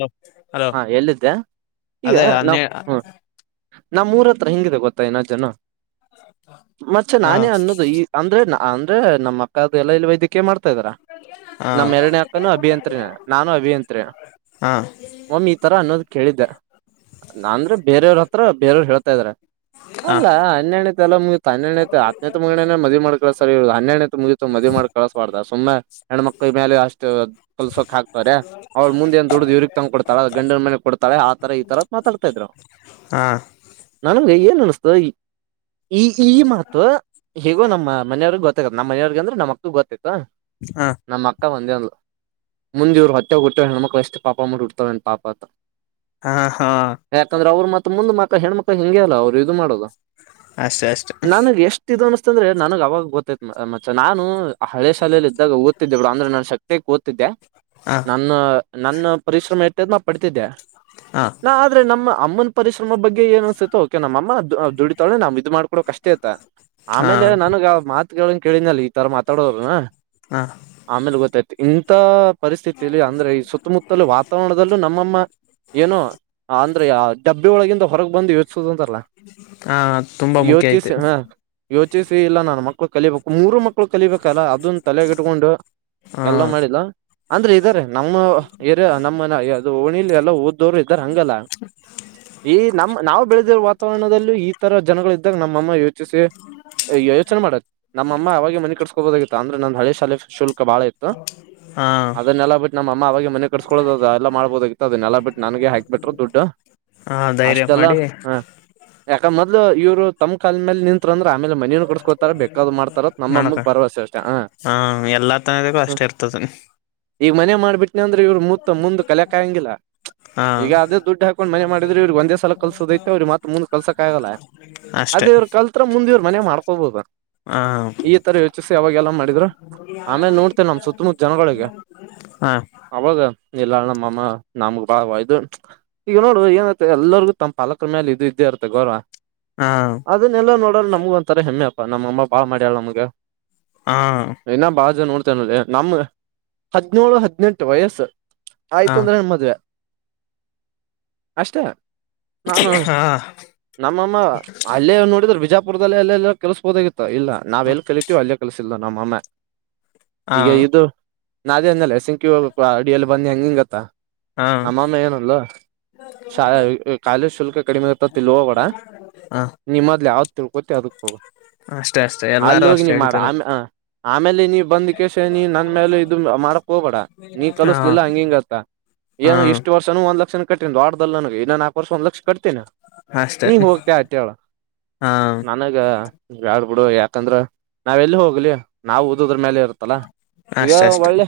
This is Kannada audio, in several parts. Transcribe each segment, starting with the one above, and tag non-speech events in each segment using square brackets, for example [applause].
ಹಲೋ. ಹಲೋ ಹಾ ಎಲ್ಲಿದ್ದೇ ಈಗ ಅದೇ ನ ಹನ್ನೆ ಹ್ಮ. ನಮ್ಮೂರು ಹತ್ರ ಹೆಂಗಿದೆ ಗೊತ್ತಾ ಇನ್ನ ಜನ. ಮತ್ತೆ ಹಾ ನಾನೇ ಅನ್ನೋದು ಈ ಅಂದ್ರೆ ನಾ ಅಂದ್ರೆ ನಮ್ಮ ಅಕ್ಕ ಅ ಎಲ್ಲ ಇಲ್ಲಿ ವೈದ್ಯಕಯ ಮಾಡ್ತ ಹಾ ನಮ್ಮ ಎರಡನೇ ಅಕ್ಕನು ಅಭಿಯಂತ್ರಿನೇ ನಾನು ಅಭಿಯಂತ್ರಿ. ಹಾ ಈ ತರ ಅನ್ನೋದ ಕೇಳಿದ್ದೆ ನಾಂದ್ರೆ ಬೇರೆಯವ್ರ ಹತ್ರ ಬೇರೆಯವರು ಹೇಳ್ತಾ ಇದಾರೆ. ಹಾ ಅಲ್ಲಾ ಹನ್ನೆಣ್ಣತೆ ಎಲ್ಲ ಮುಗಿತ ಹನ್ನೆಣನೆತ್ತ ಹತ್ನೇತ್ ಮುಗಿಸಿ ಮದವಿ ಮಾಡಿ ಕಳಿಸ್ತಾರೆ ಇವರದು ಮುಗಿತತು ಹನ್ನೆಣ್ಣತೆ ಮುಗಿತು ಮದುವೆ ಮಾಡಿ ಕಳ್ಸಬಾರ್ದ ಸುಮ್ಮನೆ ಹೆಣ್ಮಕ್ಳ ಮೇಲೆ ಅಷ್ಟು ಕಲ್ಸಕ್ ಹಾಕ್ತಾರ ಅವ್ರು ಮುಂದೆ ಏನ್ ದುಡ್ದು ಇವ್ರ ತಂದು ಕೊಡ್ತಾಳ ಗಂಡನ ಮನೆಗೆ ಕೊಡ್ತಾಳೆ ಆತರ ಈ ತರ ಮಾತಾಡ್ತಾ ಇದ್ರು ಹಾ ನನಗೆ ಏನ್ ಅನ್ [unintelligible] ಈ ಈ ಮಾತು ಹಗೋ ನಮ್ಮ ಮನೆಯವ್ರಗ ಗೊತ್ತ ನಮ್ಮ ಮನೆವ್ರಾಗಂದ್ರೆ ನಮ್ಮಕ್ಕೂಗೂ ಗೊತ್ತತ್ ಹಾ ನಮ್ಮ್ ಅಕ್ಕ ಒಂದೇ ಅಂದ್ಲು. ಮುಂದ ಇವ್ರು ಹೊಟ್ಟಾಗ ಹುಟ್ಟು ಹೆಣ ಮಕ್ಳು ಎಷ್ಟು ಪಾಪ ಅಪ್ಪ ಮಟ್ಟಿಡ್ತಾವನ್ ಪಾಪಾ ಅಂತಾ. ಹಾ ಹಾ ಯಾಕಂದ್ರೆ ಅವರು ಮತ್ತ ಮುಂದ ಮ ಅ ಹೆಣ್ಮಕ್ಳ ಹೆಂಗೆ ಅಲ್ಲ ಅವರು ಇದು ಮಾಡೋದು ಅಷ್ಟೆ ಅಷ್ಟೆ ನನಗೆ ಎಷ್ಟಿದ ಅನ್ನಿಸಿತು ಅತ್ತಂದ್ರೆ ನನಗ್ ಅವಾಗ ಗೊತ್ತೈತ್ ಮಚ್ಚಾ ನಾನು ಆ ಹಳೆ ಶಾಲೆಯಲ್ಲಿ ಇದ್ದಾಗ ಊ ಬಿಡ ಅಂದ್ರೆ ನನ್ ಶಕ್ತಿಗೆ ಗೊತಿದ್ದೆ ಹಾ ನನ್ನ ನನ್ನ ಪರಿಶ್ರಮ ಇಟ್ಟದ್ ನಾ ಪಡ್ತಿದ್ದೆ ಹಾ ನಾ ಆದ್ರೆ ನಮ್ಮ ಅಮ್ಮನ್ ಪರಿಶ್ರಮ ಬಗ್ಗೆ ಏನ್ ಅನ್ಸತ ಓಕೆ ನಮ್ಮ ಅಮ್ಮ ದುಡಿತಾಳೆ ನಾವ್ ಇದ ಮಾಡ್ಕಡೋಕ್ ಅಷ್ಟೇ ಇತ್ತ ಹಾ ಆಮೇಲೆ ನನಗ್ ಮಾ ಕೇಳಿದನಲ್ಲಿ ಈ ತರಾ ಮಾತಾಡೋ ಹಾ ಆಮೇಲೆ ಗೊತ್ತಾಯ್ತು ಇಂತ ಪರಿಸ್ಥಿತಲ್ಲಿ ಅಂದ್ರೆ ಈ ಸುತ್ತಮುತ್ತ ವಾತಾವರಣದಲ್ಲೂ ನಮ್ಮಮ್ಮ ಏನೋ ಅಂದ್ರೆ ಹಬ್ಬ ಒಳಗಿ ಹೊರಗೆ ಬಂದು ಸುಸ ತರಲ ಹಾ ತುಂಬಾ ಮುಖ್ಯ ಯೋಚಿ ಐತೆ ಹ ಯೋಚಿ ಸೇ ಇಲ್ಲ ನು ಮಕ್ಕಳು ಕಲಿಬೇಕು ಮೂರು ಮಕ್ಳು ಕಲಿಬೇಕಲ್ಲ ಅದನ್ನ ತಲೆಗಿಟ್ಕೊಂಡು ಹಾ ಎಲ್ಲ ಮಾಡಿದಲ್ಲ ಅಂದ್ರೆ ಇದಾರೆ ನಮ್ಮ ನಮ್ಮ ಓಣಲಿ ಎಲ್ಲ ಓದ್ದವ್ರು ಇದ್ದಾರೆ ಹಂಗಲ್ಲ ಈ ನಮ್ಮ್ ನಾವು ಬೆಳ ವಾತಾವರಣದಲ್ಲಿ ಇ ತರ ಜನಗಳು ಇದ್ದಾಗ ನಮ್ಮಅಮ್ಮ ಯೋಚಿಸಿ ಯೋಚನೆ ಮಾಡುತ್ತ ನಮ್ಮಅಮ್ಮ ಅವಾಗ ಮನೆ ಕಟ್ಸ್ಕೋಬಹದಾಗಿತ್ತು ಅಂದ್ರೆ ನ ಹಳೆ ಶಾಲೆ ಶುಲ್ಕ ಬಾಳ ಇತ್ತು ಹಾ ಅದನ್ನೆಲ್ಲ ಬಿಟ್ಟು ನಮ್ಮಅಮ್ಮ ಅವಾಗ ಮನೆ ಕಟ್ಸ್ಕೊಡೋದ ಅದ ಎಲ್ಲ ಮಾಡ್ಬೋದತದನ್ನೆಲ್ಲ ಬಿಟ್ಟ ನನ್ಗೆ ಹಾಕಿ ಬಿಟ್ಟರು ದುಡ್ಡು ಹಾ ಧೈರ್ಯ ಅಷ್ಟೆಲ್ಲ ಮಾಡಿ ಹ ಯಾಕತ್ ಇ ಇವರು ತಮ್ಮ್ ಕಾಲಲ್ ಮೇಲೆ ನಿಂತರಂದ್ರ ಆಮೇಲೆ ಮನಕೋತ ಬ ಮಾಡ್ತಾರ ನಮ್ಮ ಮಾಡಕ ಬರವಸೆ ಅಷ್ಟ ಹ ಹಾ ಎಲ್ಲಾ ತನದಕ್ಕೂ ಅಷ್ಟೇ ಇರ್ತದೆ ಈ ಮ ಮಾಡ್ಬಿಟ್ಟ ಇವ್ರರು ಮ ಮುಂದ್ ಕಲಿಯಕ ಆಂಗಿಲ್ಲ ಹಾ ಈಗ ಅದೇ ದುಡ್ಡು ಹಾಕೊಂಡ್ ಮನೆ ಮಾಡಿದ್ರೆ ಇವ್ರಗ್ ಒಂದೇ ಸಲ ಕಲ್ಸದೈಐತೆ ಅವ್ರಿಗೆ ಮಾತ್ರ ಮುಂದ್ ಕಲ್ಸಕ್ ಆಗಲ್ಲ ಅಷ್ಟೆ ಅದೇ ಇವ್ರು ಕಲ್ತ್ತ್ರ ಮುಂದ ಇವರ ಮನೆ ಮಾಡ್ಕೋಬೋುದು ಹಾ ಈ ತರ ಯೋಚಿಸಿ ಯಾವಾಗೆಲ್ಲ ಮಾಡಿದ್ರರು ಆಮೇಲೆ ನೋಡ್ತೆೇನೆ ನಮ ಸುತ್ತಮುತ್ತ ಜನಗಳಿಗೆ ಹಾ ಅವಾಗ ಎಲ್ಲಾ ನಮ್ಮಮ್ಮ ನಮ ಬಾ ಇದು ಈಗ ನೋಡು ಏನತ ಎಲ್ಲರಿಗೂ ತಮ್ಮ ಪಾಲಕರ ಮೇಲೆ ಇದು ಇದ್ದೇ ಇರುತ್ತೆ ಗೌರವ ಹಾ ಅದನ್ನೆಲ್ಲಾ ನೋಡ್ರ ನಮ್ಗ ಒಂತ ತ್ತರ ಹೆಮ್ಮೆಪ್ಪಾ ನಮ್ಮ ಅಮ್ಮ ಬಾಳ ಮಾಡಾಳ ನಮಗೆ ಹಾ ಏನಾ ಬ ಜೋ ನಮ್ ಹದಿನೇಳು ಹದಿನೆಂಟು ವಯಸ್ಸು ಆಯ್ತು ಹಾ ಅಂದ್ರೆ ನಮ್ಮ್ ಮದ್ವೆ. ಅಷ್ಟ. ನಾನು ಹಾ ನಮ್ಮಮ್ಮ ಅಲ್ಲೇ ನೋಡಿದ್ರರು ಬಿಜಾಪುರ್ ಪುರದಲ್ಲಿಲ್ಲ ಕೆಲಸ ಬೊದಾಗಿತ್ ಇಲ್ಲ ನಾವ ಎಲ್ಲಿ ಕಲಿತೀವಿ ಅಲ್ಲೇ ಕಲಸ ಇಲ್ಲ ನಮ್ಮ ಆಮ್ಮ ಹಾ ಈಗ ಇದು ನಾಅದೇ ಅಂದಲ್ಲಲೆ ಸಿಂಕಿ ಹೋಗ್ ಅಡಿಯಲ್ಲಿ ಬಂದಿ ಹೆಂಗ ಹಂಗತ್ತಾ. ಹಾ ನಮ್ಮಮ್ಮ ಏನಲ್ ಶಾ ಕಾಲೇಜ್ ಶುಲ್ಕ ಕಡಿಮೆ ಇತ ಇಲ್ವ ಕೂಡ ಹಾ ನಿಮ್ಮದ್ಲು ಯಾವತ್ ತಿಳ್ಕೋತಿ ಅದಕ್ ಹೋಗ ಅಷ್ಟೇ ಅಷ್ಟೇ ಎಲ್ಲಾರು ಅಲ್ಲಿೋಗಿ ಅಷ್ಟೇ ನೀ ಮಾಡ ಹೇಳ್ತಾರೆ ಆಮ ಆಮೇಲೆ ನೀ ಬಂದ ಕೆಸ ನೀ ನನ್ ಮೇಲೆ ಇದು ಮಾಡಕ್ ಹೋಗಬೇಡ. ನೀ ಹಾ ಕಲಸಲಿಲ್ಲ ಹಂಗಿಂಗತ್ತ ಹಾ ಏನು ಇಷ್ಟು ವರ್ಷನು ಒಂದ್ ಲಕ್ಷ ಕಟ್ಟಿ ಒ ಆಡ್ಲ್ ನನಗೆ ಇ ನಲ್ಕ ವರ್ ಒಂದ್ ಲಕ್ ಕಟ್ತೀನ ಅಷ್ಟೇ ನೀ ಹೋಗ್ತ ಆಟ ಹೇಳ ಹಾ ನನಗ. ಬಾಡ್ ಬಿಡು ಯಾಕಂದ್ರ ನಾವ್ ಎಲ್ಲಿ ಹೋಗ್ಲಿ ನಾವು ಉದ ಅದ್ರ ಮೇಲೆ ಇರುತ್ತಲ್ಲಾ ಈಗ ಅಷ್ಟ ಅಷ್ಟೆ ಒಳ್ಳೆ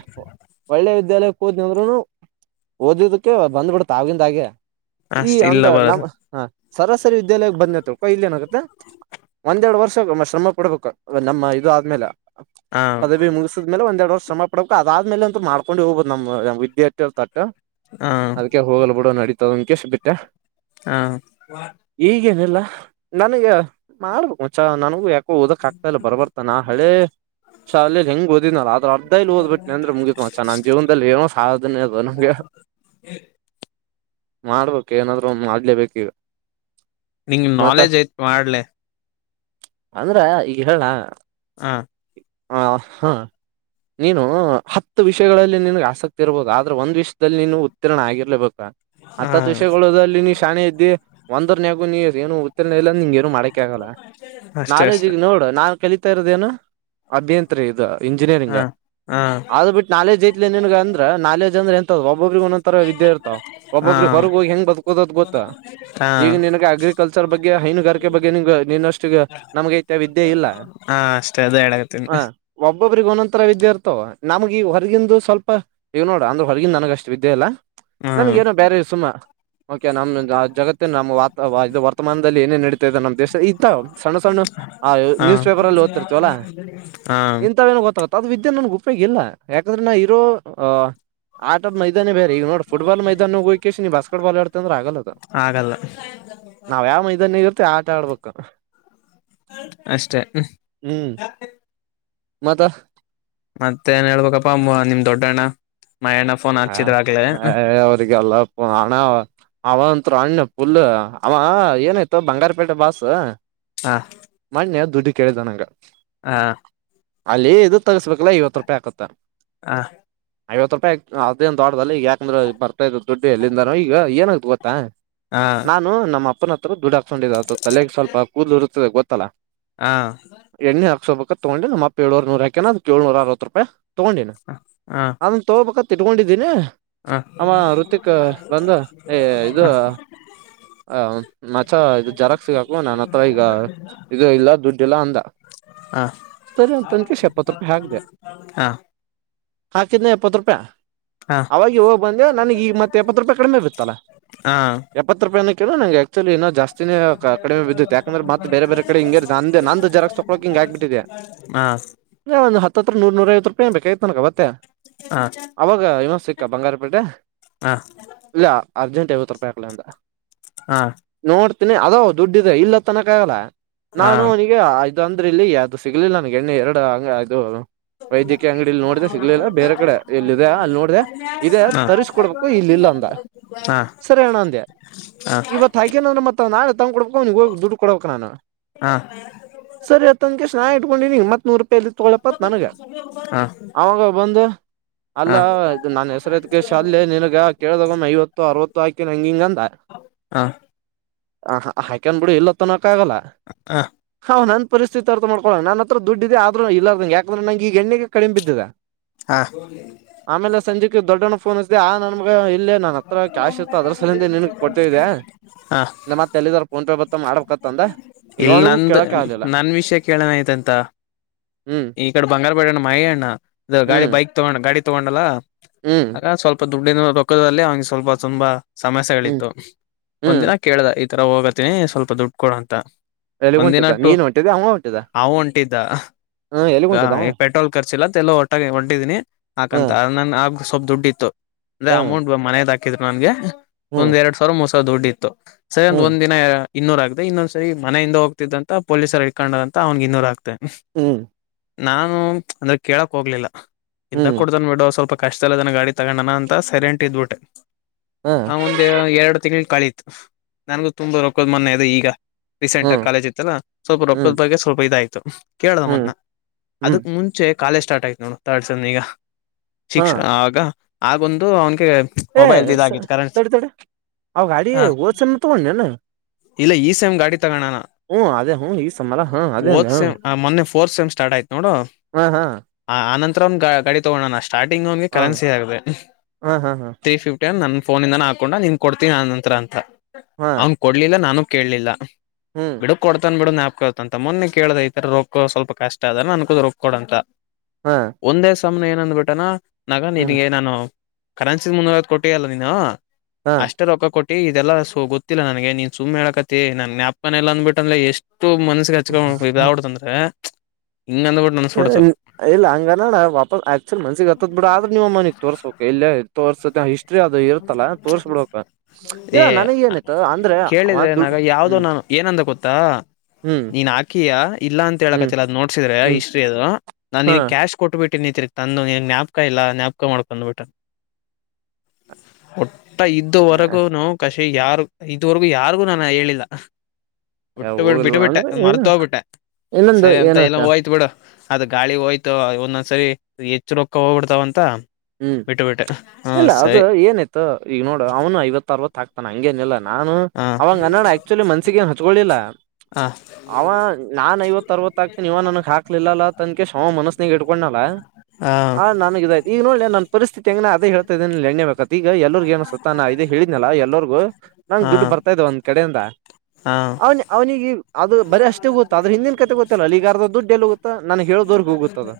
ವಿಶ್ವವಿದ್ಯಾಲಯಕ್ಕೆ ಹೊದನಂದ್ರುನು ಓದದಕ್ಕೆ ಬಂದ್ ಬಿಡತ ಆಗಿಂದ ಹಾಗೆ ಈ ಅಷ್ಟ ಅಂದ ಇಲ್ಲ ಬರದು ನಮ್ಮ ಹ ಸರಾಸರಿ [unintelligible] ಬಂದ್ಕ ಇಲ್ಲಿ ಏನಾಗುತ್ತೆ ಒಂದೆರಡು ವರ್ಷ ಶ್ರಮ ಪಡ್ಬೇಕು ನಮ್ಮ ಇದು ಆದ್ಮೇಲೆ ಹ ಪದವಿ ಮುಗಸಿದ್ಮೇಲೆ ಒಂದೆರಡು ವರ್ಷ ಶ್ರಮಪಡ್ಬೇಕು ಅದಾದ್ಮೇಲೆ ಅಂತ ಮಾಡ ಹೊಂಡ ಹೋಗಬದು ನಮ್ಮ್ ವಿಿದ್ಯಾರ್ಥ ತಟ್ಟ. ಹ ಅದ್ಕ ಹೋಗಲ್ ಬಿಡು ನಡೀತದ. ಕೆಸ ಬಿಟ್ಟ. ಹ್ಮ ನನಗ ಮಾಡ್ಬೇಕು ಮಚ್ಚ ನನ್ಗೂ ಯಾಕ ಕೊ ಓದಕ್ ಆಗ್ತ ಇಲ್ಲ ಬರ್ ಬರ್ತ ನಾ ಹಳೆ ಶಾಲೆಯಲ್ಲಿಲಿ ಹೆಂಗ ಓದಿನನ ಅ್ರ ಅರ್ಧ ಇಲ್ಲಿ ಓದ್ಬಿಟ್ಟು ಅಂದ್ರೆ ಮುಗಿತ್ ಚ ನಂಜೀವನದಲ್ಲಿ ಏನು ಸದನ [unintelligible] ಮಾಡ್ಬೇಕು ಏನಾದ್ರು ಒಂದ್ ಮಾಡ್ಲೇಬೇಕ್ ಈಗ ನಿಂಗ ಮತ್ತ ನಾಲೆಜ್ ಐತ್ ಮಾಡ್ಲೆ. ಅಂದ್ರ ಈಗ ಹೇಳ್ಳ ಹಾ ಹ ಹಾ ನೀನು ಹತ್ತು ವಿಷಯಗಳಲ್ಲಿ ನಿನಿಗ್ ಆಸಕ್ತಿ ಇರಬಹುದು ಆದ್ರೆ ಒಂದ್ ವಿಷ್ದಲ್ಲಿ ನೀನು ಉತ್ತೀರ್ಣ ಆಗಿರ್ಲೇಬೇಕ್ ಹ ಹತ್ತತ್ ವಿಷಯಗಳೋದಲ್ಲಿ ಶಾಣೆ ಇದ್ದಿ ಒಂದ್ ಯ ಕೊ ನೀ ಏನನು ಉತ್ತೀರ್ಣ ಇಲ್ಲ ಹಂಗ ಏನನು ಮಾಡಕಕ್ ಆಗಲ್ಲ ಅಷ್ಟೇ ನಾಲೆಜ ಅಷ್ಟೆ ನೋಡ ನಾ ಕಲಿತಾ ಇರೋದೇನು ಅಭ್ಯಂತರ ಇದು ಹ ಇಂಜಿನಿಯರಿಂಗ್ ಹ ಆದ ಬಿಟ್ಟಿ ನಾಲೆಡ್ಜ್ ಐತ್ ಲೇ ನಿನ್ಗ ಅಂದ್ರೆ ನಾಲೆಜ್ ಇ ತ ಒಬ್ಬೊಬ್ರಿಗ್ ಒಂದೊಂತರ ವಿದ್ಯೆ ಇರ್ತಾವ್ ಹ ಒಬ್ಬೊಬ್ರಿಗ್ ಹೊರಗ್ ಹೋಗಿ ಹೆಂಗ್ ಬದುಕೋದ್ ಅದ್ ಗೊತ್ತ ಹ ಹ ಈಗ ನಿನಗೆ ಅಗ್ರಿಕಲ್ಚರ್ ಬಗ್ಗೆ ಹೈನುಗಾರಿಕೆ ಬಗ್ಗೆ ನಿನ್ಗೆ ನಿನ್ನಷ್ಟ ನಮ್ಗೈತಿ ವಿದ್ಯೆ ಇಲ್ಲ ಅಷ್ಟೇ ಅದೇ ಹೇಳಕತ್ತೀನಿ ಹ ಒಬ್ ಒಬ್ಬೊಬ್ಬರಿಗೆ ಒಂದೊಂತರ ವಿದ್ಯಾ ಇರ್ಥಾವ ನಮಗೆ ಹೊರಗಿಂದು ಸ್ವಲ್ಪ ಈಗ್ ನೋಡು ಅಂದ್ರೆ ಹೊರಗಿಂದ್ ನನಗ್ ಅಷ್ಟು ವಿದ್ಯೆ ಇಲ್ಲ ಹ್ಮ್ ನಮಗೇನು ಬೇರೆ ಸುಮ ಓಕೆ ನಮ್ ಜಾ ಜಗತ್ತಿನ ನಮ್ಮ್ ವಾತ ವಾ ಇದು ವರ್ತಮಾನದಲ್ಲಿ ಏನೇನ್ ನಡಿತದೆ ನಮ್ಮ್ ದೇಶ ಇಂತ ಸಣ್ಣ ಸಣ್ಣ ಆ ಹ ನ್ಯೂಸ್ ಪೇಪರ್ಲ್ಲಿ ಓದ್ತಿರ್ತಿವಲ್ಲಾ ಹ ಇಂಥವೇನ್ ಗೊತ್ತಾಗುತ್- ತಂದು ವಿದ್ಯೆ ನನಗೆ ಉಪಯೋಗ ಇಲ್ಲ ಯಾಕಂದ್ರೆ ನಾ ಇರೋ ಅಹ ಆಟದ್ ಮೈದಾನಿ ಬೇರೆ ಈಗ ನೋಡ್ ಫುಟ್ಬಾಲು ಮೈದಾನ ಹೋಗಕೆಷ್ಟ ನೀ ಬಾಸ್ಕೆಟ್ ಬಾಲ್ ಆಡ್ತಂದ್ರ ಆಗಲ್ಲದ ಆಗಲ್ಲ ನಾವ್ ಯಾವ ಮೈದಾನಿ ತ್ತೆ ಆಟ ಆಡ್ಬೇಕು ಅಷ್ಟೆ ಉಹ್ಮ್ ಮತೆ ಮತ್ತೆ ಏನ್ ಹೇಳ್ಬೇಕಪ್ಪ ಅಮ್ಮ ನಿಮ್ ದೊಡ್ಡಣ್ಣ ಮಯಣ್ಣ ಫೋನ್ ಹ ಹಚ್ಚಿದ್ರಾಗ್ಲೇ ಅವ್ರಿಗೆಲ್ಲಪ್ಪ ಅಣ ಅವ ಅಂತ್ರು ಅಣ್ಣ ಪುಲ್ ಅವ ಏನಾಯ್ತು ಬಂಗಾರಪೇಟೆ ಬಾಸೂ ಹಾ ದುಡ್ಡು ಕೇಳಿದ ನಂಗ ಹಾ ಅಲ್ಲಿ ಇದು ತಗಸ್ಬೇಕಲ್ಲ ಐವತ್ ರೂಪಾಯಿ ಆಕುತ್ತ ಹ ಐವತ್ ರೂಪಾಯಿಗ್ ಅದೇ ಒ ದೊಡ್ದದಲ್ಲಿ ಈ ಯಾಕಂದ್ರೆ ಬತ [unintelligible] ದುಡ್ದು ಎಲ್ಲಿಂದಾನ ಈಗ ಏನು ಹ ನಾನು ನಮ್ಮ [unintelligible] ಬಿಡಾಕ್ ಕೊಂಡಿದ ಅ ತಲೆಗೆ ಸ್ವಲ್ಪ ಹ ಕೂರು [unintelligible] ಗೊತ್ತಲ್ಲಾ ಹ ಎಣ್ಣೆ ಹಾಕ್ಸೋಬೇಕ ತಗೊಂಡಿ ನಮ್ಮಪ್ಪ ಎಳ್ಳೂವರಿನೂರು ಹಾಕ್ಯನ ಅದು ಎಳನುರಾ ಅರವತ್ ರೂಪಾಯಿ ತಗೊಂಡಿನ ಹ ಹ ಅ ತಗೋಬೇಕ ತಿಟ್ಕೊಂಡಿದ್ದೀನ ಹ ಹ ಹ ಅವ ರುತಿಕು ಬಂದ ಏ ಹ ಹ ಇದು ಆ ಆ ಮಚ್ಚ ಇದು ಜರಾಕ್ಸುಗ ಹಾಕಿ ನನ್ ಹತ್ರ ಈಗ ಇದು ಇಲ್ಲ ದುಡ್ಡಿಲ್ಲ ಅಂದ ಹ ಸರಿ ಅಂತಂದ್ವಿ ಶಪ್ಪತ್ ರೂಪಾಯಿ ಹಾಕ್ದೆ ಹಾಂನ್ನಪ್ಪತ್ತು ರೂಪಾಯಾ ಅವಾಗೆ ಹೋಗ್ ಬಂದೆ ನನಗ್ ಈಗ ಮತ್ತೆ ಎಪ್ಪತ್ತು ರೂಪಾಯಿ ಕಡಿಮೆ ಬಿತ್ತಲ್ಲ ಎಪ್ಪತ್ತು ರೂಪಾಯಿನ- ಕೆಲೋ ನಂಗೆ ಇ ಜಾಸ್ತನೇ ಕಡಿಮೆ ಬಿದ್ದಿತ್ ಯಾಕಂದ್ರೆತ್ತ ಬೇರೆ ಬೇರೆ ಕಡೆ ಹಿಗೆ ನಂದೇ ನಾಂದು ಜೆರಾಕ್ಸ್ ತೊಕೊಕ್ ಹಿಂಗ ಹ ಆಗ್ಬಿಟ್ಟಿದೆ ಒಂದ ಹತ್ರ ನೂರ್ ನೂರ ಐ ಭೆ ಬೇಕೆ ನ ಅವತ್ತೆ ಅವಾಗ ಇವ ಸಿಕ್ಕ ಬಂಗಾರಪೇಟೆ ಇಲ್ಲ ಅರ್ಜೆಂಟಾಗ್ ಐವತ್ತು ಸಾವ್ರೂಪಾಯ್ [unintelligible] ಅಂತ ಹಾ ನೋಡ್ತೀನಿ ಅದೋ ದುಡ್ಡಿದ್ರ ಇಲ್ಲ ತನಕ ಆಗಲ್ಲ ಹ ನಾನು ಹ ಅವ್ನಿಗೆ ಇದು ಅಂದ್ರೆ ಇಲ್ಲಿ ಯಾವ್ದು ಸಿಗ್ಲಿಲ್ಲ ನನ್ಗೆ ಎಣ್ಣೆ ಎರಡು ಹಂಗ ಅದುದು ವೈದ್ಯಕೀ ಅಂಗ್ಡಿಲ್ ನೋಡ್ದೆ ಸಿಗ್ಲಿಲ್ಲ ಬೇರೆ ಕಡೆ ಇಲ್ ಇದೆ ಅಲ್ ನೋಡಿದೆ ಇದೆ ಹಾ ತರಿಸ್ಕೊಡ್ಬೇಕು ಇಲ್ಲಿ ಇಲ್ಲ ಅಂದ ಹಾ ಸರಿ ಅಣ್ಣ ಅಂದೆ ಇವತ್ ಹಾಗೇನಂದ್ರೆ ಮತ್ತ ನಾ ತಂದ್ಕೊಡ್ಬೇಕು ಅವ್ನಿಗ್ ಹೋಗಿ ದುಡ್ ಕೊಡ್ಬೇಕ್ ನಾನು ಹಾ ಸರಿ ಆಯ್ತಂಗೆ ಚಾ ಇಟ್ಕೊಂಡಿನಿ ಮತ್ ನೀನ್ ಲ್ಲಿ ತಗೊಳಪ್ಪತ್ ನನ್ಗ ಹಾ ಹಾ ಅವಾಗ ಬಂದು ಅಲ್ಲ ಹಾ ಇ ನನ್ ಹೆಸರುತ್ಕ ಶ ಅಲ ನಿನ್ಗ ಕೇಳ್ದಾಗಮ್ಮ ಐವತ್ತು ಅರವತ್ತು ಹಾಕಿನ ಹಂಗ ಹಿಂಗಂದ ಹಾ ಹ ಅಹ ಹಾಕ್ಯಾನ್ಬಿಡಿ ಇಲ್ಲತ್ತನ ಕಾಗಲ್ಲ ಹಾ ನನ್ ಪರಿಸ್ಥಿತಿ ಅರ್ಥ ಮಾಡ್ಕೊಳೋ ನನ್ ಹತ್ರ ದುಡ್ಡಿದೆ ಆದ್ರರು ಇಲ್ಲದ ಯಾಕಂದ್ರೆ ನಂ ಈಗೆ ಎಣ್ಣಿಗ ಕಡಿಮ ಬಿದ್ದಿದೆ ಹಾ ಆಮೇಲೆ ಸಂಜೆಕ್ಕೆ ದೊಡ್ಡಣ ಫೋನ್ ಹಚ್ಚದೆ ಆ ನನ್ ಮಗ ಎಲ್ಲಿ ಕೊಡ್ತಿದ್ದೆ ಹ ಮತ್ತೆ ಎಲ್ಲಿದಾರ ಫೋನ್ ಪೇ ಬತ್ತ ಮಾಡ್ಬೇಕತ್ತಂದ ಈಗ ಇಲ್ಲಿ ಅವನಿಗೂ ನಂದು ಕೇಳಕ್ ಆಗ್ಲಿಲ್ಲ ನನ್ ವಿಷಯ ಕೇಳೋಣ ಆಯ್ತಂತ ಹ್ಮ್ ಈ ಕಡೆ ಬಂಗಾರ ಬಡ ಅಣ್ಣ ಮೈ ಅಣ್ಣ ಗಾಡಿ ಹ್ಮ್ ಬೈಕ್ ತಗೊಂಡಣ ಗಾಡಿ ಹತ್ತ ಮಂಡಲ ಹ್ಮ್ ಆಗ ಸ್ವಲ್ಪ ದುಡ್ಡು ಏನಾದ್ರೂ ಕುಕ್ಕದಲ್ಲಿ ಅವಂಗೆ ಸ್ವಲ್ಪ ತುಂಬಾ ಹ್ಮ್ ಸಮಸ್ಯೆಗಳಿತ್ತು ಒಂದ ಹ್ಮ್ ದಿನ ಕೇಳ್ದ ಇ ತರ ಹೋಗತಿನಿ ಸ್ವಲ್ಪ ದುಡ್ಡು ಕೊಡ ಅಂತ. ಎಲ್ಲಿಗ್ ಹೊಂಟಿದ ಒಂದಿನಟ್ಟು ನೀನ್ ಹೊಂಟಿದೆ ಅವ ಹೊಂಟಿದ ಹವು ಹೊಂಟಿದ್ದ ಹ್ಮ ಎಲ್ಲಿಗ್ ಹೊಂಟಿದ ಅವ ಪೆಟ್ರೋಲ್ ಖರ್ಚಿಲ್ಲತ್ತ ಎಲ್ಲ ಹೊಟ್ಟಾಗಿ ಹೊಂಟಿದೀನಿ ಹಾಕಂತ ಹ್ಮ್ ನ ಆ ಸ್ವಲ್ಪ ದುಡ್ಡಿತ್ತು. ಅದೇ ಹ್ಮ್ ಅಮೌಂಟ್ ಮನೆಯಿಂದ ಹಾಕಿದ್ರು ನನ್ಗೆ. ಹ್ಮ್ ಒಂದ್ ಎರಡು ಸಾವಿರ ಮೊಸ ಸ ದುಡ್ಡಿತ್ತು. ಸರಿ ಹ್ಮ್ ಒಂದ್ ದಿನ. ಇನ್ನೂರ ಆಗದೆ ಇನ್ನೊಂದ್ ಸರಿ ಮನೆಯಿಂದ ಹೋಗ್ತಿದ್ದಂತ ಪೊಲೀಸರ್ ಇಟ್ಕೊಂಡದ ಅಂತ ಅವನ್ಗೆ ಇನ್ನೂರು ಅಕ್ದೆ [unintelligible] ನಾನು ಅಂದ್ರ ಕೇಳಕ್ ಹೋಗ್ಲಿಲ್ಲ. ಹಿಂದ ಹ್ಮ್ ಕೊಡ್ದನ್ ಬಿೇಡ ಸ್ವಲ್ಪ. ಕಷ್ಟದಲ್ಲಿಲ್ಲದನ ಗಾಡಿ ತಗೊಂಡಣ ಅಂತ ಸೈಲೆಂಟ್ ಇದ್ಬಟ್ಟೆ. ಹ್ಮ್ ಹ ಒಂದ ಎರಡು ತಿಂಗಳ ಕಳೀ ನನ್ಗೂ ತುಂಬಾ ರೊಕ್ಕದ್ ಮೊನ್ನೆ ಇದೆ ಈಗ. ರೀಸೆಂಟ ಆಗ ಹ್ಮ್ ಕಾಲೇಜ ಇತ್ತಲ್ಲ ಸ್ವಲ್ಪ ಹ್ಮ್ ರೊದದಾಗೆ ಸ್ವಲ್ಪ ಇದ ಆಯಿತ್ ತ ಹ್ಮ್ ಹ್ಮ್ ಕೇಳದಮ್ಮನ್ನ ಹ್ಮ್ ಅದಕ್ ಮುಂಚೆ ಕಾಲೇಜ ಸ್ಟಾರ್ಟ್ ಆಯತ ನೋ ತರ್ಡ್ ಸೆಮ ಈಗ ಹಾ ಶಿಕ್ಷ ಆಗ ಆಗೊಂದು ಅವನ್ [unintelligible] ಏ ಸ ತಡಿ ತಡಿ ಅವ ಗಾಡಿ ಹ ಹೋದ್ಸಲ ತಗೊಂಡ ಏನು ಇಲ್ಲ ಈ ಸೇಮ್ ಗಾಡಿ ಗಣ ಅದೇ ಹ್ಮ ಈ ಸಮ್ಮಲ ಹಾ ಅದೇ ಅಂದ ಒದ್ ಸೆಮ್ ಮೊನ್ನೆ ಫೋರ್ತ್ ಸಮ್ ಸ್ಟಾರ್ಟ್ ಆಯ್ತು ನೋಡು ಹ ಹಾ ಆನಂತ ತ್ರ ಗಾಡಿ ತಗೊಂಡವನೇನಷ್ಟ ಸ್ಟಾರ್ಟಿಂಗ್ ಅವನ್ಿಗೆ ಹಾ ಕರೆನ್ಸಿ ಆಗಿದೆ ಹಾ ಹಾ ಹಾ ಹಾ ತ್ರೀ ಫಿಫ್ಟಿ ಅಂದ ನನ್ ಫೋನಿಂದ ಹಾಕೊಂಡ ನಿನ್ ಕೊಡ್ತೀವಿನಿ ನನ್ನ ಅನಂತ್ರ ಅಂತ. ಹಾ ಟ ನಾನು ಕೇಳಲಿಲ್ಲ. ಹ್ಮ್ ಬಿಡು ಕೊಡ್ತನ್ ಬಿಡು ನಪ ಅಂತ ಮೊನ್ನೆ ಕೇಳಿದ ಈ ತರ ರೊಕ್ಕ ಸ್ವಲ್ಪ ಕಷ್ಟ ಅದ ನನಗು ಅಂತ ರೊಕ್ಕ ಕೊಡ ಅಂತ. ಹಾ ಒಂದೇ ಸಾಸ್. ಸಾಮ್ನೆ ಏನಂದ್ಬಿಟ್ಟನಾ ನಗ ಹ್ಮ್ ನಿನಗೆ ನಾನು ಕರೆನ್ಸಿ ಮುನ್ನೂರೈವತ್ತು ಕೊಟ್ಟಿಯಲ್ಲ ನೀನು ಹಾ ಅಷ್ಟ ರೊಕ ಕೊಟ್ಟು ಏ ಇದೆಲ್ಲ ಸೊ ಗೊತ್ತಿಲ್ಲ ನನಗೆ ನೀ ಸುಮ್ಮ ಹೇಳಕತಿ ನಂಗ ಜ್ಞಾಪಕ ಇಲ್ಲ ಅಂದಬಿಟ್ಟ ಲೇ ಎಷ್ಟು- ಇಷ್ಟು ಮನಸ್ಸಿಗೆ ಹಚ್ಕೊಂಡ ಇದಾಗಿ ಬಿಡ್ತು ಅಂದ್ರೆ. ಹ ಇಲ್ಲ ಹಂಗ ನೋಡ ವಾಪಸ್ ಆಕ್ಚುಲಿ ಮನ್ಸಿಗೆ ಹತ್ತದ್ ಬಿಡ ಆದ್ರೆ ನೀವ ಮನೆಗ್ ತೋರ್ಸೋಕು ಇಲ್ಲೇ ತೋರಸತ ಹಿಸ್ ಅದು ಇರುತ್ತಲ್ಲ ತೋರ್ಸ್ ಬಿಡ್ಬೇಕೂ ಇಲ್ಲ ಏ ನನಗ ಏನಿತ್ತು ಅಂದ್ರೆಅವ ಕೇಳಿದ್ರೆ ನಾಗ ದುಡ್ಡು ಯಾವ್ದೋ ಹ್ಮ್. ನಾನು ಏನಂದ ಗೊತ್ತಾ. ಹ್ಮ್ ನೀನ್ ಹಾಕಿಯಾ ಇಲ್ಲಾ ಅಂತ ಹ್ಮ್ ಹೇಳಕತ್ತಿಲ್ಲ ಅದ್ ನೋಡ್ಸಿದ್ರೆ ಹ್ಮ್ ಹಿಸ್ಟ್ರಿ ಅದು ನಾನ್ ಹಾ ನಿನ್ಗೆ ಕ್ಯಾಶ್ ಕೊಟ್ಬಿಟ್ಟ ತಿರ್ ತಂದುಗ ಜ್ಞಾಪಕ ಇಲ್ಲ ನ್ಯಾಪಕಾ ಮಾಡ್ಕೊಂಡ್ಬಿಟ್ಟ. [unintelligible] ಇದ್ದುವರೆಗೂ ನೋವು ಕಷ್ಟ ಎ ಯಾರು ಇದುವರೆಗೂ ಯಾರಿಗೂ ನಾನು ಹೇಳಿಲ್ಲ. ಉಟ್ಟು ಬಿಡ್ ಹೋಗಲ್ವ ಬಿಟ್ಟಬಿಟ್ಟೆ ಅಂದ್ರೆ ಮರ್ತೋಗ್ಬಿಟ್ಟ ಇನ್ನೊಂದು ಸರಿ ಅಂತ ಎಲ್ಲ ಏನತ್ತ ಹೋಯ್ತು ಬಿಡು. ಅದ ಗಾಳಿ ಹೋಯ್ತು ಒಂದೊಂದ್ಸರಿ ಹೆಚ್ಚು ರೊಕ್ಕ ಹೋಗ್ಬಿಡ್ತಾವಂತ. ಬಿಟ್ಟು ಬಿಟ್ಟೇ ಹಾ ಸರಿ. ಏನಾಯ್ತೊ ಈಗ ನೋಡ ಅವನು ಐವತ್ ಅರವತ್ ಹಾಕ್ತಾನ ಹಂಗೇನಿಲ್ಲ. ನಾನು ಹಾ ಅವಂಗ ಅನ್ನಣ್ಣ ಆಕ್ಚುಲಿ ಮನ್ಸಿಗೆಗೇನ್ ಹಚ್ಕೊಳ್ಳಳಿಲ್ಲ ಹ ಅವ ನಾನ ಐವತ್ತು ಅರವತ್ತ ಗ ನೀವ ನನಗ್ ಹಾಕ್ಲಿಲ್ಲಲ್ಲ ಅಂತ ಅಂಕೇಸಿ ಅವ ಮನಸ್ಸನಿಗೆ ಇಟ್ಕೊಂಡಲ್ಲ ಹ ಆ ನನಗ ಇದಾಯ್ತ ಈಗ ನೋಡ್ಲೆ ನನ್ ಪರಿಸ್ಥಿತಿ ಹೇಗೆ ಅದೇ ಹೇಳ್ತಿದೀನಿ ಎಣ್ಣೆ ಬೇಕು ಈ ಎಲ್ಲರಿಗೂ ಏನ್ ಅನಸ್ತಾ ಸುತ್ತ ನಾ ಇದೇ ಹೇಳಿದನಲ್ಲ ಎಲ್ಲರಿಗೂ ನಂಗ್ ಹಾ ದುಡ್ಡು ಬರ್ತಾ ಇದ್ದವಂತ ಅನಿಸ್ತ ಕಡೆಯಿಂದ ಹಾ ಅವನ ಅವನಿಗೆ ಅದು ಬರೇ ಅಷ್ಟೇ ಗೊತ್ತು ಅದರ ಹಿಂದಿನ್ ಕತೆೆ ಗೊತ್ತಿಲ್ಲ ಅರ್ದ ದುಡ್ಡು ಎಲ್ಲಿ ಹೋಗುತ್ತ ನನ್ಗೆ ಹೇಳದೋರಗ್ ಗೊತ್ತು. ಗೊತ್ತಾದ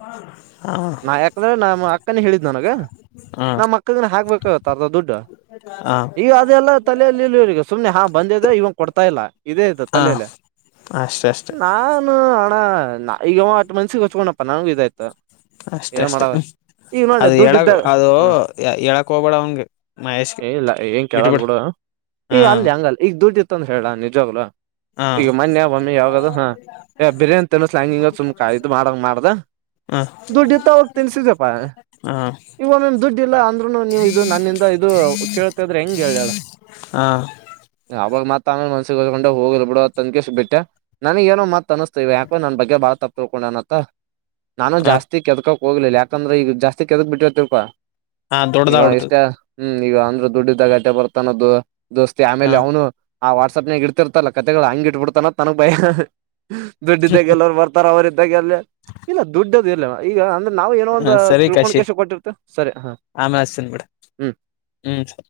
ಹಾ ನಾ ಯಾಕಂದ್ರೆ ಹೇಳಿದ್ ನನಗ ಹಾ ನಾ ಮಕ್ಳನ್ ಹಾಕ್ಬೇಕು. ಕ ತಗೊ ದುಡ್ಡಾ ಹಾ ಈಗ ಅದೆಲ್ಲ ತ ಇಲ್ಲಲ್ಲಿ ಇವರಿಗೆ ಸುಮ್ನೆ ಹಾ ಬಂದಿದೆ ಇವಂಗ್ ಕೊಡ್ತಾ ಇಲ್ಲ ಇದೇಯ್ತ ಹಾ ತಲೇಲಿ ಅಷ್ಟೆ ಅಷ್ಟೆ ನಾನು [unintelligible] ನಾಯಗ [unintelligible] ಮನ್ಸಿಗೆಗೆ ಹಕೋಪ್ಪ ನಾಗೆ ಇದ್ ಆಯ್ತು ತ್ತ ಅಷ್ಟೇ ಅಷ್ಟೇ ಅದು ದುಡ್ಡ ಹೇಳಕ್ಕೆ ಇದ್ದಾಗ ಅದು ಹ್ಮ್ ಹೇಳಕ್ಕೆ ಹೋಗ್ಬೇಡ ಅವನಿಗೆ ಮಹೇಶ್ಗೆ ಏನಿಲ್ಲ ಏನ್ ಬಿಟ್ಬಿಡ ಹಾಂ ದುಡ್ ಇತ್ತು ಅಂತ ಹೇಳಾ ನಿಜವ್ಲು [unintelligible] ಈಗ ಮನ್ಯ ಮೊಮ್ಮಿ ಯಾವಾಗದು ಹಾ ಯ ಬಿರಿಯಾನಿ ತನ್ಸ್ಲಾಂಗಿಂಗ ಸುಮ್ಕ ಇದದು ಮಾಡಂಗ ಮಾಡ್ದ ಹ ಹ ದುಡ್ಡು ಇತ್ತಾವಾಗ ತಿನ್ಸಿದಪ್ಪಾ ಹ ಇವ ಮೇಮ್ ದುಡ್ಡಿ ಇಲ್ಲ ಅಂದ್ರುನು ನೀವು ಇದು ನನ್ನಿಂದ ಇದು ಕೇಳ್ತ ಇದ್ರೆ ಹೆಂಗ್ ಹೇಳ್ದಾಳ ಹ ಅವಾಗ ಮಾತಾ ನ ಮನ್ಸಿಗೆಕೊಂಡ ಹೋಗಿ ಬಿಡ ತನ್ ಬಿಟ್ಟೆ ನನಗ ಏನೋ ಮತ್ ಅನಿಸಸ್ತೇವಿ ಯಾಕೋ ನನ್ ಬಗೆ ಬಾಳ ತ ತಿಳ್ಕೊಂಡನ ನಾನು ಜಾಸ್ತಿ ಕೆದಕೋ ಹೋಗಲಿಲ್ಲ ಯಾಕಂದ್ರೆ ಈಗ ಜಾತಿ ಅಕಿ ಎದ್ಕ ಬಿಟ್ಟಳ್ ತಿಳ್ಕೊ ಹಾ ದೊಡದಾ ಆಗುಡ್ದಾದು ಹ್ಮ್ ಈಗ ಅಂದ್ರೆ ದುಡ್ಡಿದಗಾಟೆ ಬರ್ತಾನದು ದೋಸ್ತಿ ಹ ಆಮೇಲೆ ಅವನು ಆ ವಾಟ್ಸಾಪ್ನಾಗ ಇಡ್ತಿರ್ತಲ್ಲ ಕತೆೆಗಳು ಹಂಗಿ ಇಟ್ಬ ಬಿಡ್ತಾನ ತನಗ್ ಭಯ ದುಡ್ಡಿದ್ದಾಗ ಎಲ್ಲ್ರು ಬರ್ತಾರ ಅವ್ರ [unintelligible] ಅ ಇಲ್ಲ ದುಡ್ಡದು ಇಲ್ಲ ಈಗ ಅಂದ್ರ ನಾವು ಏನೋ ಒಂದು ತಿಳ್ಕೊಂಡ್ [unintelligible] ಕೇಶ ಕೊಟ್ಟಿರ್ತ ಸರಿ ಹಾ ಆಮ ಆ ಬಡ ಹ್ಮ್ ಹ್ಮ್